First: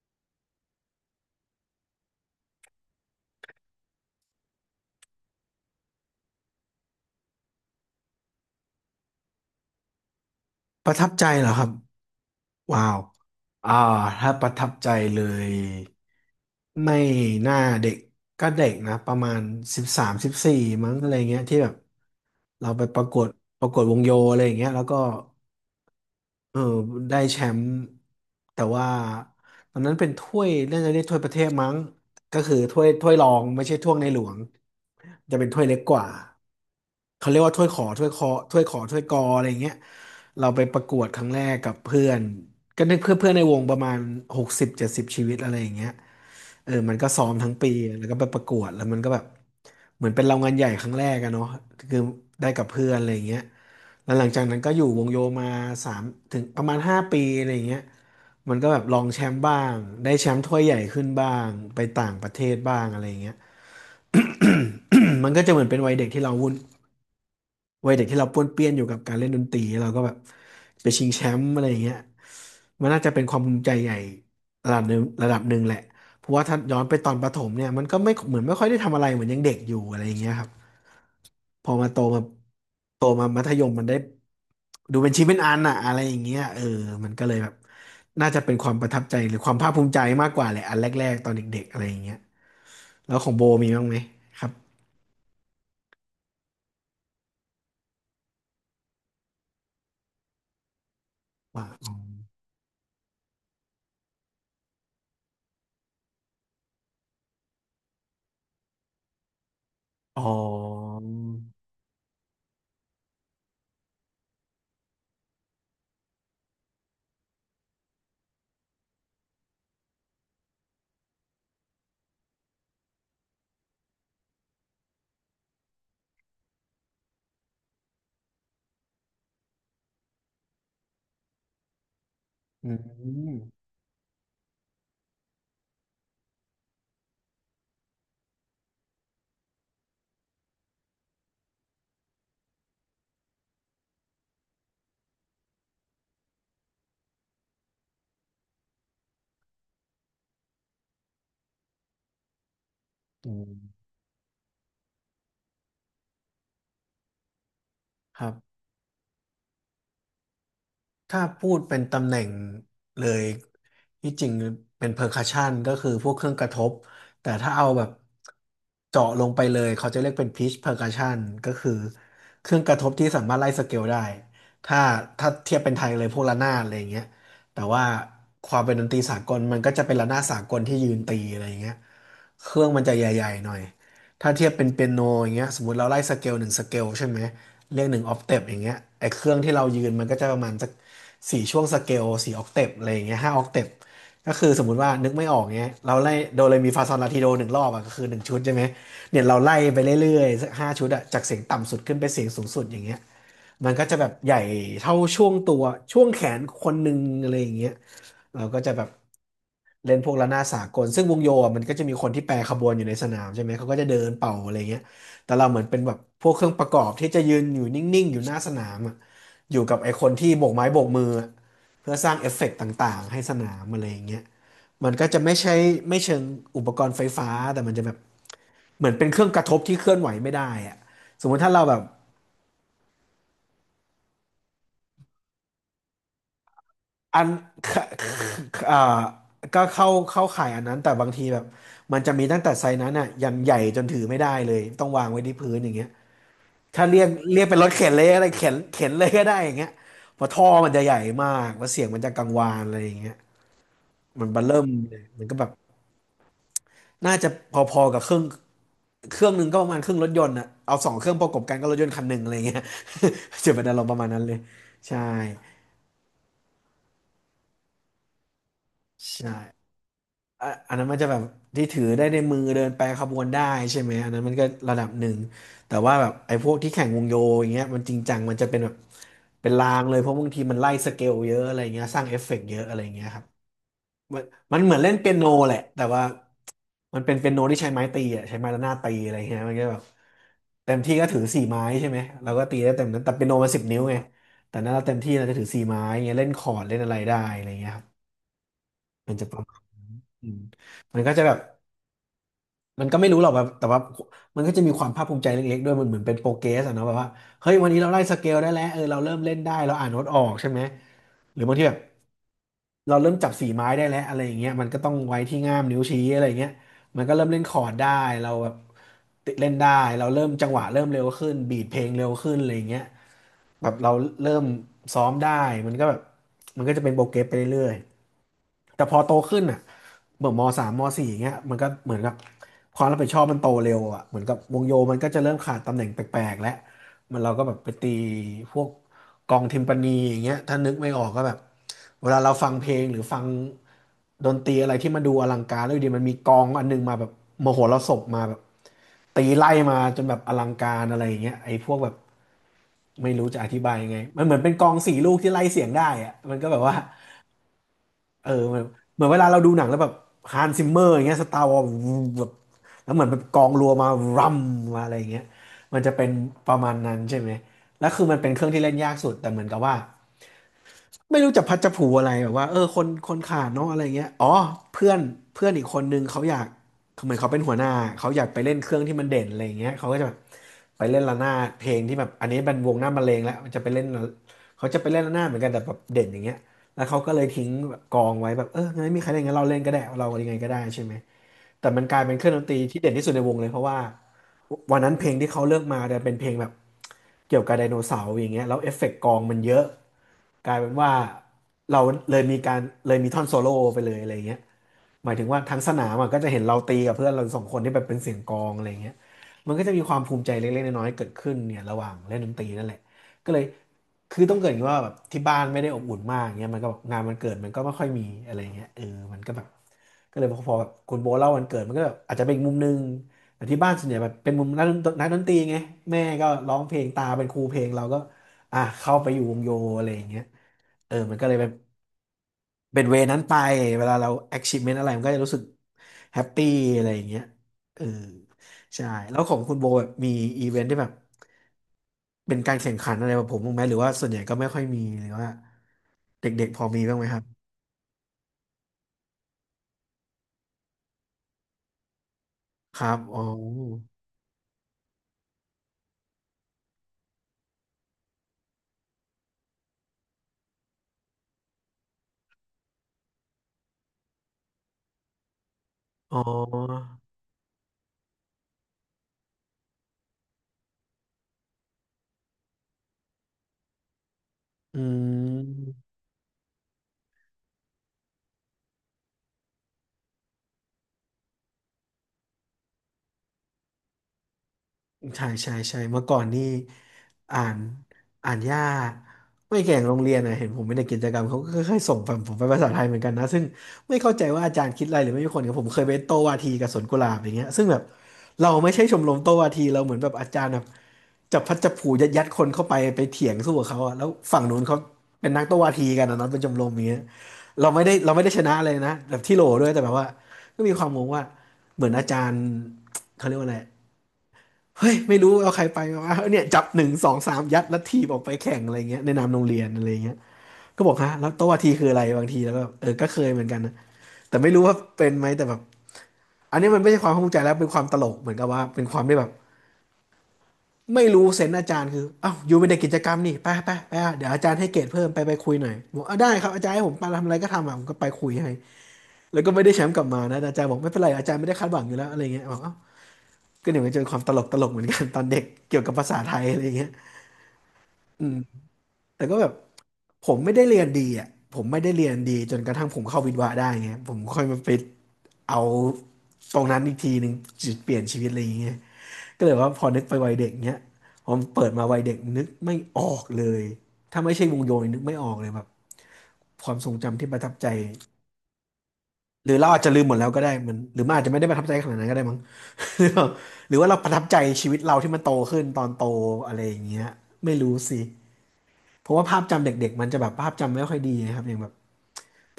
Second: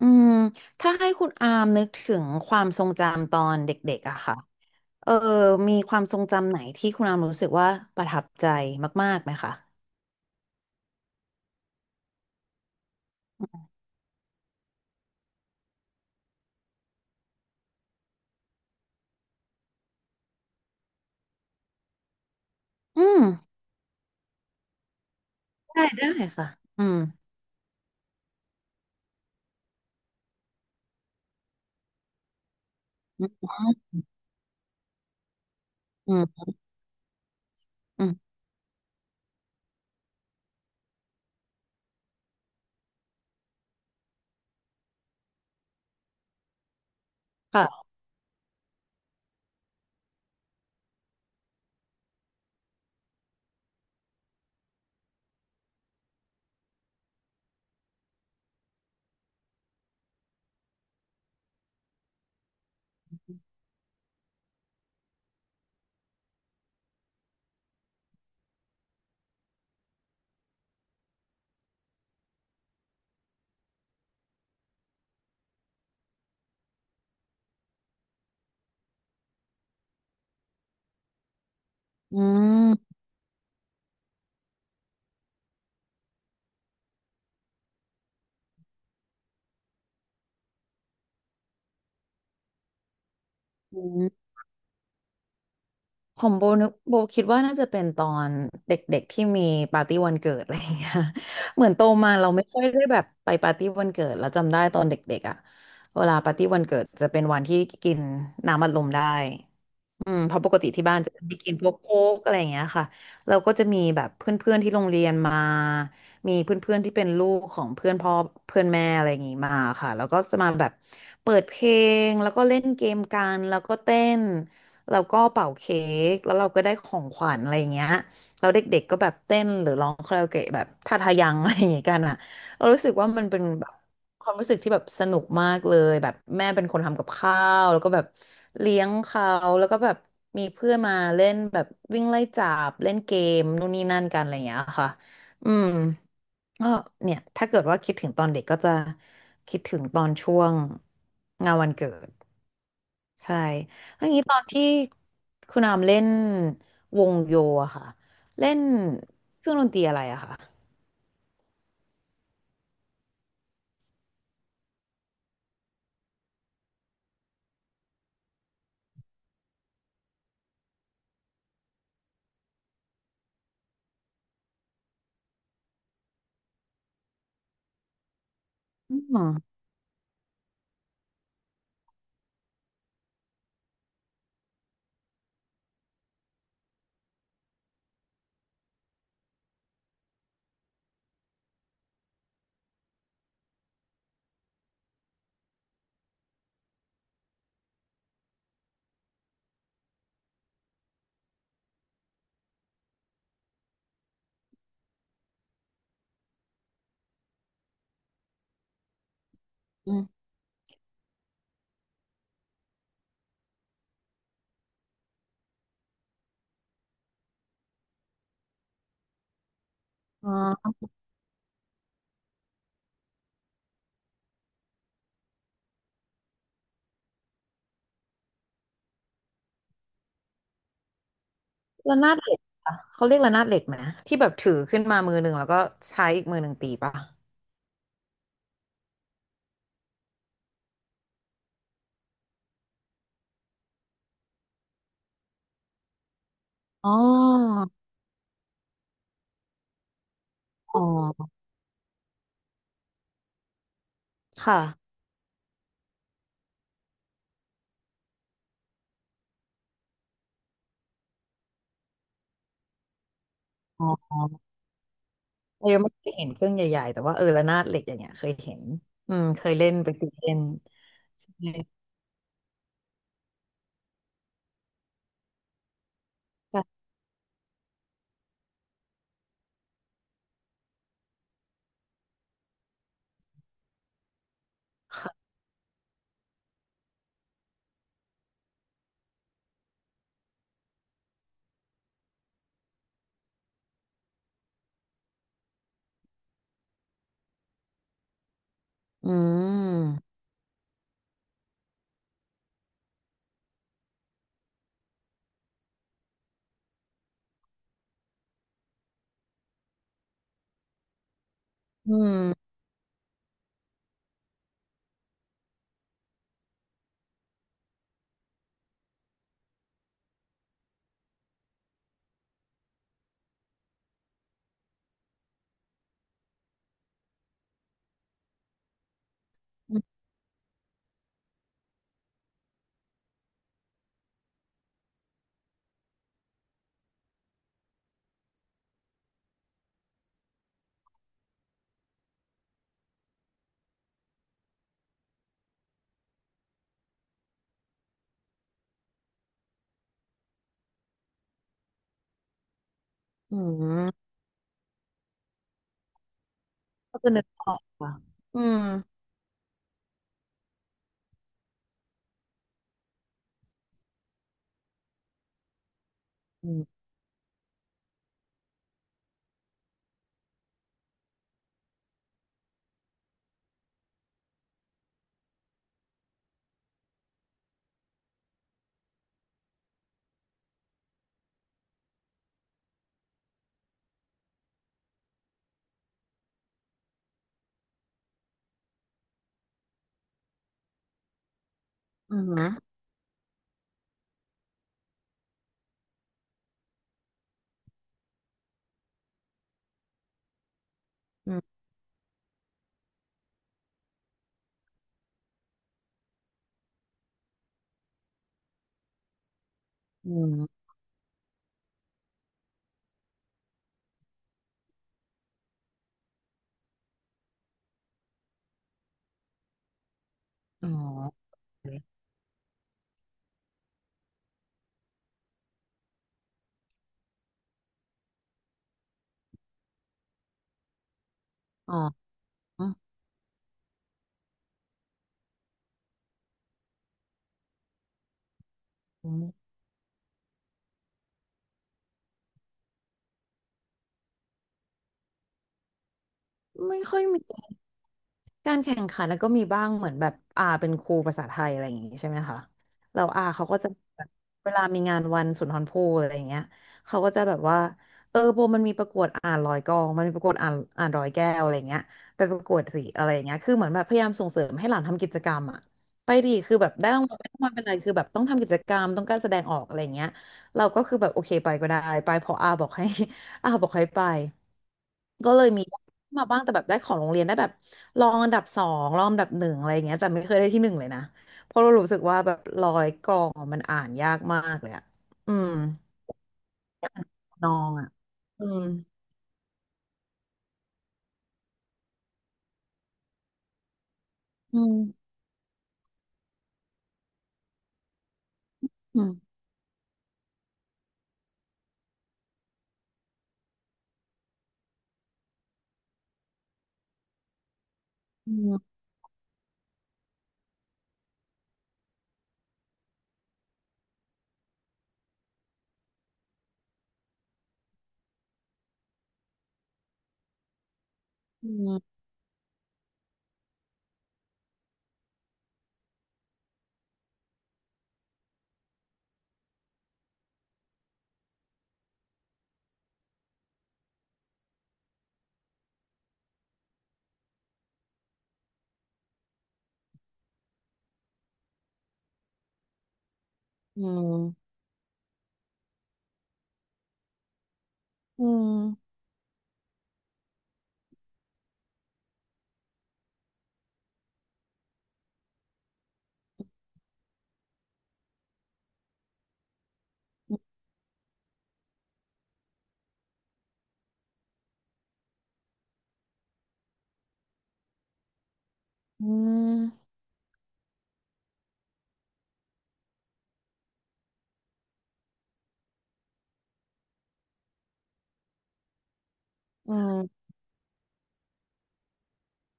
อืมถ้าให้คุณอามนึกถึงความทรงจำตอนเด็กๆอะค่ะเออมีความทรงจำไหนที่คุณอามรู้สึกว่าประทับใจมากๆไหมคะประทับใจเหรอครับว้าวอ่าถ้าประทับใจเลยไม่น่าเด็กก็เด็กนะประมาณ13-14มั้งอะไรเงี้ยที่แบบเราไปปอืระกมวดประกวดวงโยอะไรอย่างเงี้ยแล้วก็ ได้ค่ะเอออืมได้แชมป์แต่ว่าตอนนั้นเป็นถ้วยน่าจะเรียกถ้วยประเทศมั้งก็คือถ้วยรอืองมไม่ใช่ถ้วยในหลวงจะเป็นถ้วยเล็กกว่าอืมเขาเรียกว่าถ้วยขออืถ้วยคอมถ้วยขอถ้วยกออะไรอย่างเงี้ยเราไปประกวดครั้งแรกกับเพื่อนก็นึกเพื่อนเพื่อนในวงประมาณ60-70ชีวิตอะไรอย่างเงี้ยมันก็ซ้อมทั้งค่ะปีแล้วก็ไปประกวดแล้วมันก็แบบเหมือนเป็นรางวัลใหญ่ครั้งแรกอะเนาะคือได้กับเพื่อนอะไรอย่างเงี้ย แล้วหลังจากนั้นก็อยู่วงโยมาสามถึงประมาณ5 ปีอะไรอย่างเงี้ยมันก็แบบลองแชมป์บ้างได้แชมป์ถ้วยใหญ่ขึ้นบ้างไปต่างประเทศบ้างอะไรอย่างเงี้ย มันก็จะเหมือนเป็นวัยเด็กที่เราวุ่นวัยเด็กที่เราป้วนเปี้ยนอยู่กับการเล่นดนตรีเราก็แบบไปชิงแชมป์อะไรอย่างเงี้ยมันน่าจะเป็นความภูมิใจใหญ่ระดับหนึ่งระดับหนึ่งแหละเพราะว่าถ้าย้อนไปตอนประถมเนี่ยมันก็ไม่เหมือนไม่ค่อยได้ทำอะไรเหมือนยังเด็กอยู่อะไรอย่างเงี้ยครับ พอมาโตอืมามโตมามัธยมมันได้ดูเป็นชิ้นเป็นอันอะอะไรอย่างเงี้ยมันก็เลยแบบน่าจะเป็นความประทับใจหรือความภาคภูมิใจมากกว่าแหละอันแรกๆตอนเด็กๆอะไรอย่างเงี้ยแล้วของโบมีอืบ้างไหมมครับของโบคิดว่าน่าจะเป็นตอนเด็กๆที่มีปาร์ตี้วันเกิดอะไรอย่างเงี้ย เหว่ามือนโตมาเราไม่ค่อยได้แบบไปปาร์ตี้วันเกิดแล้วจำได้ตอนเด็กๆอะเวลาปาร์ตี้วันเกิดจะเป็นวันที่กินน้ำอัดลมได้ อืมอ๋อเพราะปกติที่บ้านจะไม่กินพวกโค้กอะไรอย่างเงี้ยค่ะเราก็จะมีแบบเพื่อนๆที่โรงเรียนมามีเพื่อนๆที่เป็นลูกของเพื่อนพ่อเพื่อนแม่อะไรอย่างงี้มาค่ะแล้วก็จะมาแบบเปิดเพลงแล้วก็เล่นเกมกันแล้วก็เต้นแล้วก็เป่าเค้กแล้วเราก็ได้ของขวัญอะไรอย่างเงี้ยแล้วเด็กๆก็แบบเต้นหรือร้องคาราโอเกะแบบท่าทายังอะไรอย่างงี้กันอ่ะ เราอืรู้สึกว่ามันมเป็นแบบความรู้สึกที่แบบสนุกมากเลยแบบแม่เป็นคนทำกับข้าวแล้วก็แบบเลี้ยงเขาแล้วก็แบบมีเพื่อนมาเล่นแบบวิ่งไล่จับเล่นเกมนู่นนี่นั่นกันอะไรอย่างเงี้ยค่ะอืมก็เนี่ยถ้าเกิดว่าคิดถึงตอนเด็กก็จะคิดถึงตอนช่วงงานวันเกิดอืใช่มแล้วอย่างนี้ตอนที่ คุณอามเล่นวงโยอะค่ะครัเล่บ นเครื่องดนตรีอะไรอะค่ะถ้าพูดเป็นตำแหน่งเลยที่จริงเป็นเพอร์คัชชันก็คือพวกเครื่องกระทบแต่ถ้าเอาแบบเจาะลงไปเลยเขาจะเรียกเป็นพิชเพอร์คัชชันก็คือเครื่องกระทบที่สามารถไล่สเกลได้ถ้าถ้าเทียบเป็นไทยเลยพวกระนาดอะไรอย่างเงี้ยแต่ว่าความเป็นดนตอืรีมสาอกมลมันก็จะเป็นระนาดสากลที่ยืนตีอะไรอย่างเงี้ยเครื่องมันจะใหญ่ๆหน่อย ถ้าเทียบเป็นเปียโนอย่างเงี้ยสมมติเราไล่สเกลหนึ่งสเกลใช่ไหมเรียกหนึ่งออกเทปอย่างเงี้ยไอ้เครื่องที่เรายืนมันก็จะประมาณสักสี่ช่วงสเกล4 ออกเทปอะไรอย่างเงี้ย5 ออกเทปก็คือสมมติว่านึกไม่ออกเงี้ยเราไล่โดเรมีฟาซอลลาทิโดหนึ่งรอบอะก็คือหนึ่งชุดใช่ไหมเนี่ยเราไล่ไปเรื่อยๆสัก5 ชุดอะจากเสียงต่ำสุดขึ้นไปเสียงสูงสุดอย่างเงี้ยมันก็จะแบบใหญ่เท่าช่วงตัวช่วงแขนคนหนึ่งอะไรอย่างเงี้ย เราก็จะแบบเล่อ๋นพวกระนาดสากลซึ่งวงโยอ่ะมันก็จะมีคนที่แปรขบวนอยู่ในสนามใช่ไหมเขาก็จะเดินเป่าอะไรเงี้ยแต่เราเหมือนเป็นแบบพวกเครื่องประกอบที่จะยืนอยู่นิ่งๆอยู่หน้าสนามอ่ะอยู่กับไอ้คนที่โบกไม้อ โบกมืออะเพื่อสร้างเอฟเฟกต์ต่างๆให้สนามอะไรอย่างเงี้ยมันก็จะไม่ใช่ไม่เชิงอุปกรณ์ไฟฟ้าแต่มันจะแบบเหมือนเป็นเครื่องกระทบที่เคลื่อนไหวไม่ได้อ่ะสมมุติถ้าเราแบบ ระนาดเหล็กเหรอเขาเรียกระนาดเหล็กไหมที่แบบถือขึ้นมามือหนึ่งแล้วก็ใช้อีกมือหนึ่งตีป่ะอัน ค่ะอ่าก็เข้าข่ายอันนั้นแต่บางทีแบบมันจะมีตั้งแต่ไซส์นั้นอ่ะอย่างใหญ่จนถือไม่ได้เลยต้องวางไว้ที่พื้นอย่างเงี้ยถ้าอ๋อเรียกเรียกเป็นรถเข็นเลยอะ ไรเข็นเข็นเลยก็ได้อย่างเงี้ยเพราะท่อมันอ๋อจะใหญ่มากแล้วเสียงมันจะกังวานอะไรอย่างเงี้ยมันเบอค่ะเริ่มเลยมันก็แบบน่าจะพอๆกับเครื่องหนึ่งก็ประมาณครึ่งรถยนต์อ่ะเอา2 เครื่องประกบกันก็รถยนต์คันหนึ่งอะไรเงี้ย จะเป็นอารอ๋มณ์ประมาณอนั้นเลยใช่เรายังไม่เคยเห็นเครื่องใหญ่ๆแต่ว่าระนาดเหล็กอย่างเงี้ยเคยเห็นอืมใช่ เคยเล่นไปตีเล่นอะอันนั้นมันจะแบบใชที่่ถือได้ในมือเดินไปรขบวนได้ใช่ไหมอันนั้นมันก็ระดับหนึ่งแต่ว่าแบบไอ้พวกที่ค่ะแข่งวงโยอย่างเงี้ยมันจริงจังมันจะเป็นแบบเป็นรางเลยเพราะบางทีมันไล่สเกลเยอะอะไรเงี้ยสร้างเอฟเฟกต์เยอะอะไรเงี้ยครับมันมันเหมือนเล่นเปียโนค่ะแหละแต่ว่ามันเป็นเปียโนที่ใช้ไม้ตีอ่ะใช้ไม้ระนาดตีอะไรเงี้ยมันก็แบบเต็มที่ก็ถือสี่ไม้ใช่ไหมเราก็ตีได้เต็มนั้นแต่เปียโนมันสิบนิ้วไงแต่นั้นเราเต็มที่เราจะถือสี่ไม้เงี้ยเล่นคอร์ดเล่นอะไรได้อะไรเงี้ยครับอืมันจะประมาณนั้นมอืมมันก็จะแบบ มันก็ไม่รู้หรอกแบบแต่ว่ามันก็จะมีความภาคภูมิใจเล็กๆด้วยมันเหมือนเป็นโปรเกรสอะเนาะแบบว่าเฮ้ยวันนี้เราไล่สเกลได้แล้วเออเราเริ่มเล่นได้เราอ่านโน้ตออกใช่ไหมหรือบางทีแบบอืมเราเริ่มจับสีไม้ได้แล้วอะไรอย่างเงี้ยมันก็ต้องไว้ที่ง่ามนิ้วชี้อะไรอย่างเงี้ยมันก็เริ่มเล่นคอร์ดได้เราแบบติดเล่นได้เราเริ่มจังหวะเริ่มเร็วขึ้นบีทเพลงเร็วขึ้นอะไรอย่างเงี้ยแบบเราเริ่มซ้อมได้มันก็แบบมันก็จะเป็นโปรเกรสไปเรื่อยๆ แต่พอโตขึ้นอ่ะอืมเหมือนมสามมสี่อย่างเงี้ยมันก็เหมือนกับความรับผิดชอบมันโตเร็วอ่ะเหมือนกับวงโยมันก็จะเริ่มขาดตำแหน่งแปลกๆแล้วมันเราก็แบบไปตีพวกกองทิมปานีอย่างเงี้ยถ้านึกไม่ออกก็แบบเวลาเราฟังเพลงหรือฟังดนตรีอะไรที่มันดูอลังการแล้วอยู่ดีมันมีกองอันนึงมาแบบมโหรสพมาแบบตีไล่มาจนแบบอลังการอะไรอย่างเงี้ยไอ้พวกแบบไม่รู้จะอธิบายยังไงอมันเหมือนเป็นกองสี่ลูกที่ไล่เสียงได้อะมันก็แบบว่า ก็จะนึกออกค่ะเอออืเหมมือนเหมือนเวลาเราดูหนังแล้วแบบฮันซิมเมอร์อย่างเงี้ยสตาร์วอร์แบบแล้วเหมือนแบบกองรัวมารัมมาอะไรอย่างเงี้ยมันจะเป็นปอืระมาณมนั้นใช่ไหมแล้วคือมันเป็นเครื่องที่เล่นยากสุดแต่เหมือนกับว่า ไม่รู้จะพัดจะผูอะไรแบบว่าเออคนคนขาดเนาะอะไรเงี้ยอ๋อเพื่อนเพื่อนอีกคนนึงเขาอยากเหมือนเขาเป็นหัวหน้าเขาอยากไปเล่นเครื่องที่มันเด่นอะไรเงี้ยเขาก็จะแบบไปเล่นระนาดเพลงที่แบบอันนี้เป็นวงหน้ามะเร็งแล้วมันจะไปเล่นเขาจะไปเล่นระนาดเหมือนกันแต่แบบเด่นอย่างเงี้ยแล้วเขาก็เลยทิ้งแบบกองไว้แบบเอองั้นไม่มีใครเล่นงั้นเราเล่นก็ได้เรายังไงก็ได้ใช่ไหมแต่มันกลายเป็อืนเคมรื่องดนนะตรีที่เด่นที่สุดในวงเลยเพราะว่าวันนั้นเพลงที่เขาเลือกมาเนี่ยเป็นเพลงแบบ เกี่ยวกับไดโนเสาร์อย่างเงี้ยแล้วเอฟเฟกต์กองมันเยอะกลายเป็นว่าอืมเราเลยมีการเลยมีท่อนโซโล่ไปเลยอะไรเงี้ยหมายถึงว่าทั้งสนามอะก็จะเห็นเราตีกับเพื่อนเราสองคนที่แบบเป็นเสียงกลองอะไรเงี้ยมันก็จะมีความอืภูมิใจเล็กมๆน้อยๆเกิดขึ้นเนี่ยระหว่างเล่นดนตรีนั่นแหละก็เลยคือต้องเกริดว่าแบบที่บ้านไม่ได้อบอุ่นมากเงี้ยมันก็แบบงานมันเกิดมันก็ไม่ค่อยมีอะไรเงี้ยเออมันก็แบบก็เลยพอแบอ๋อบคุณโบเล่าวันเกิดมันก็แบบอาจจะเป็นอีกมุมนึง แต่ที่บ้านส่วนใหญ่แบบเป็นมุมนักดนตรีไงแม่ก็ร้องเพลงตาเป็นครูเพลงเราก็อ่ะเข้าไปอยู่วงโยอะไรอย่างเงี้ยเออมันก็เลยเป็นอ๋อเป็นเวนั้นไปเวลาเรา achievement อะไรมันก็จะรู้สึกแฮปปี้อะไรอย่างเงี้ยเออใช่อืแล้วขมองคุณโบแบบมีอีเวนท์ที่แบบเป็นการแข่งขันอะไรแบบผมบ้างไหมหรือว่าส่วนใหญ่ก็ไม่ค่อยมีหรือว่าเด็กๆพอไม่มีบ้าค่งอไหยมครัมี บการแข่งขันแล้วก็มีบ้างเหมือนแบบอาเป็นครูภาษาไทยอะไรอย่างงี้ใช่ไหมคะครับแล้วอ๋ออาเขาก็จะแบบเวลามีงานวันสุนทรภู่อะไรอย่างเงี้ยเขาก็จะแบบว่าโบมันมีประกวดอ่านร้อยกลองมันมีประกวดอ่านร้อยแก้วอะไรอย่างเงี้ยไปประกวดสิอะไรอย่างเงี้ยคือเหมือนแบบพยายามส่งเสริมให้หลานทำกิจกรรมอะไปอ๋อดีคือแบบได้รางวัลไม่ได้รางวัลเป็นไรคือแบบต้องทำกิจกรรมต้องการแสดงออกอะไรอย่างเงี้ยเราก็คือแบบโอเคไปก็ได้ไปเพออาบอกให้ อาบอกให้ไปอืก็เลยมี ม มาบ้างแต่แบบได้ของโรงเรียนได้แบบรองอันดับสองรองอันดับหนึ่งอะไรอย่างเงี้ยแต่ไม่เคยได้ที่หนึ่งเลยนะเพราะเรารู้สึกว่าแบบร้อยกรองอะมันอ่านยากมากเลยอะใช่อืมใช่ใช่เมื่อก่อนนี่อ่านอนงอะอ่านอืยามกไม่แข่งโรงเรียนนะเห็นผมไม่ได้กิจกรรมเขาก็ค่อยๆส่งผมผมไปภาษาไทยเหมือนกันนะซึ่งไม่เข้าใจว่าอาอืจารย์มคิดอะไรหรือไม่มีคนกับผมเคยไปโต้วาทีกับสวนกุหลาบอย่างเงี้ยซึ่งแบบเราไม่ใช่ชอืมมรมโต้วาทีเราเหมือนแบบอาจารย์แบบจับพัดจับผูยัดคนเข้าไปไปเถียงสู้กับเขาอะแล้วฝั่งนู้นเขาเป็นนักโต้วาทีกันนะเนาะเป็นชมรมอย่างเงี้ยเราไม่ได้อืชนะเลยมนะแบบที่โหลด้วยแต่แบบว่าก็มีความงงว่าเหมือนอาจารย์เขาเรียกว่าอะไร เฮ้ยไม่รู้เอาใครไปวะเนี่ยจับ1 2 3ยัดแล้วทีบออกไปแข่งอะไรเงี้ยในนามโรงเรียนอะไรเงี้ยก็บอกฮะแล้วอืโต๊ะวาทีคือมอะไรบางทีแล้วก็เออก็เคยเหมือนกันนะแต่ไม่รู้ว่าเป็นไหมแต่แบบอันนี้มันไม่ใช่ความภาคภูมิใจแล้วเป็นความตลกเหมือนกับว่าเป็นความได้แบบไม่รู้เซนส์อาจารย์คืออ้าวอยู่เป็นเด็กกิจกรรมนี่ไปอ่ะเดี๋ยวอาจารย์ให้เกรดเพิ่มไปคุยหน่อยบอกอ่ะได้ครับอาจารย์ให้ผมไปทำอะไรก็ทำอ่ะผมก็ไปคุยให้แล้วก็ไม่ได้แชมป์กลับมานะแต่อาจารย์บอกไม่เป็นไรอาจารย์ไม่ได้คาดหวังอยู่แล้วอะไรเงี้ยบอกเอ้าวก็เดี๋ยวมันจะเป็นความตลกเหมือนกันตอนเด็กเกี่ยวกับภาษาไทยอะไรเงี้ยอือืม มอืมแต่ก็แบบผมไม่ได้เรียนดีอ่ะผมไม่ได้เรียนดีจนกระทั่งผมเข้าวิทย์วะได้ไงผมค่อยมาไปเอาตรงนั้นอีกทีหนึ่งจุดเปลี่ยนชีวิตอะไรอย่างเงี้ยก็เลยว่าพอนึกไปวัยเด็กเนี้ยผมเปิดมาวัยเด็กนึกไม่ออกเลยถ้าไม่ใช่วงโยนนึกไม่ออกเลยแบบความทรงจำที่ประทับใจอืหรือเราอาจมจะลืมหมดแล้วก็ได้มันหรือมันอาจจะไม่ได้ประทับใจขนาดนั้นก็ได้มั้ง หรือว่าหรือว่าเราประทับใจชีวิตเราที่มันโตขึ้นตอนโตอะไรอย่างเงี้ยไม่รู้สิเพราะว่าภาพจำอเด็กๆมันจะืแบบภาพจำไม่ค่อยดีนะครับอย่างแบบ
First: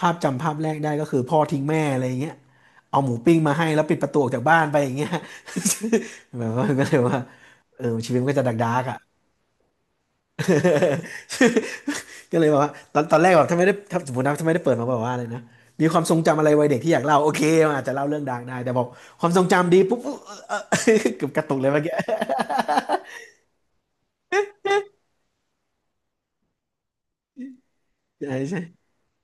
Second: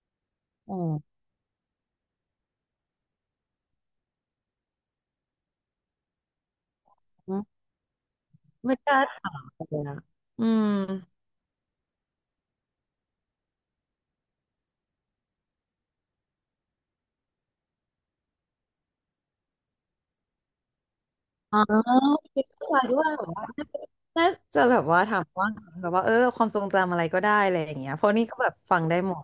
ภาพจำภาพแรกได้ก็มคือพ่อทิ้งแม่อะไรอย่างเงี้ยเอาหมูปิ้งมาให้แล้วปิดประตูออกจากบ้านไปอย่างเงี้ย แบบว่าก็เลยว่าอืมเออชีวิตมันก็จะดักดัไม่กกอ่ะ ล้าถามเลยอะอืม ก็เลยแบบว่าตอนแรกแบบถ้าไม่ได้ถ้าสมมตินะถ้าไม่ได้เปิดมาบอกว่าอะไรนะมีความทรงจำอะไรวัยเด็กที่อยากเล่าโอเคมันอาจจะเล่าเรื่องดักได้แต่บอกความทรงจำดีปุ๊บเออเออ เกือบกระตุอ๋กอเลยเมื่อกี้ คิดว่า น่าจะแบบว่าถามว่างแบบว่าความทรงจำอะไรก็ได้อะไรอย่างเงี้ยเพราะ นี่ใช่ก็แบบใช่ ฟังได้หมด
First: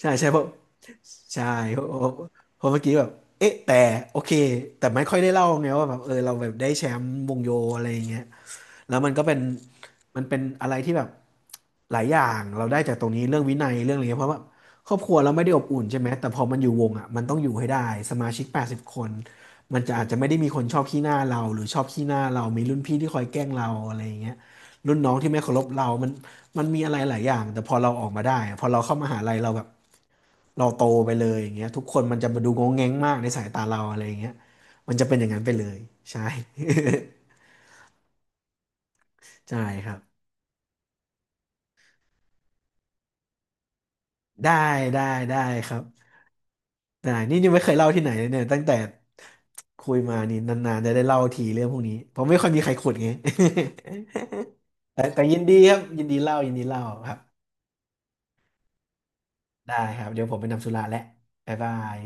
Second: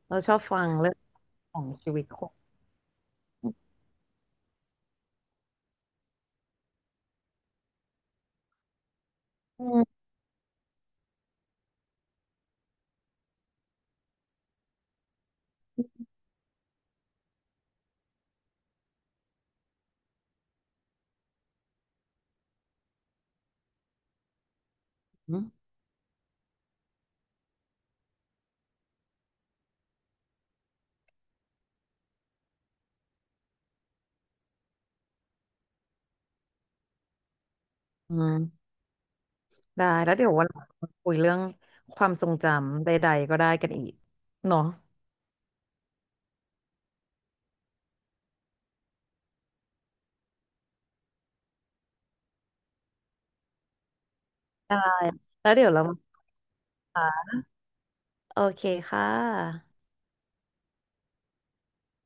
ใช่เราใช่ชอบฟังเรื่องใช่ของเพราชีวิตะคนเมื่อกี้แบบเอ๊ะแต่โอเคแต่ไม่ค่อยได้เล่าไงว่าแบบเออเราแบบได้แชมป์วงโยอะไรอย่างเงี้ยแล้วมันก็เป็นอืมมันเป็นอะไรที่แบบหลายอย่างเราได้จากตรงนี้เรื่องวินัยเรื่องอะไรเงี้ยเพราะว่าครอบครัวเราไม่ได้อบอุ่นใช่ไหมแต่พอมันอยู่วงอ่ะมันต้องอยู่ให้ได้สมาชิก80คนมันจะอาจจะไม่ได้มีคนชอบขี้หน้าเราหรือชอบขี้หน้าเรามีรุ่นพี่ที่คอยแกล้งเราอะไรอย่างเงี้ยรุ่นน้องที่ไม่เคารพเรามันมีอะไรหลายอย่างแต่พอเราออกมาได้อะพอเราเข้ามหาลัยเราแบบ เราโตไปเลยอย่างเงี้ยทุกคนมันจะมาดูงงแงงมากในสายตาเราอะไรอย่างเงี้ยมันจะเป็นอย่างนั้นไปเลยใช่ อืม ใช่ได้ครับแล้วเดี๋ยววันหลังมาคุยเรื่องความทรงจำใดๆก็ได้กันอีกได้เนาะได้ได้ครับได้นี่ยังไม่เคยเล่าที่ไหนเลยเนี่ยตั้งแต่คุยมานี่นานๆจะได้เล่าทีเรื่องพวกนี้เพราะไม่ค่อยมีใครขุดไง ได้ แต่ยินแล้วดีเดี๋ยควรับเรามยินดีเล่ายินดีเล่าครับาโอเคค่ะได้ครับเดี๋ยวผมไปนำสุราแล้วบ๊ายบาย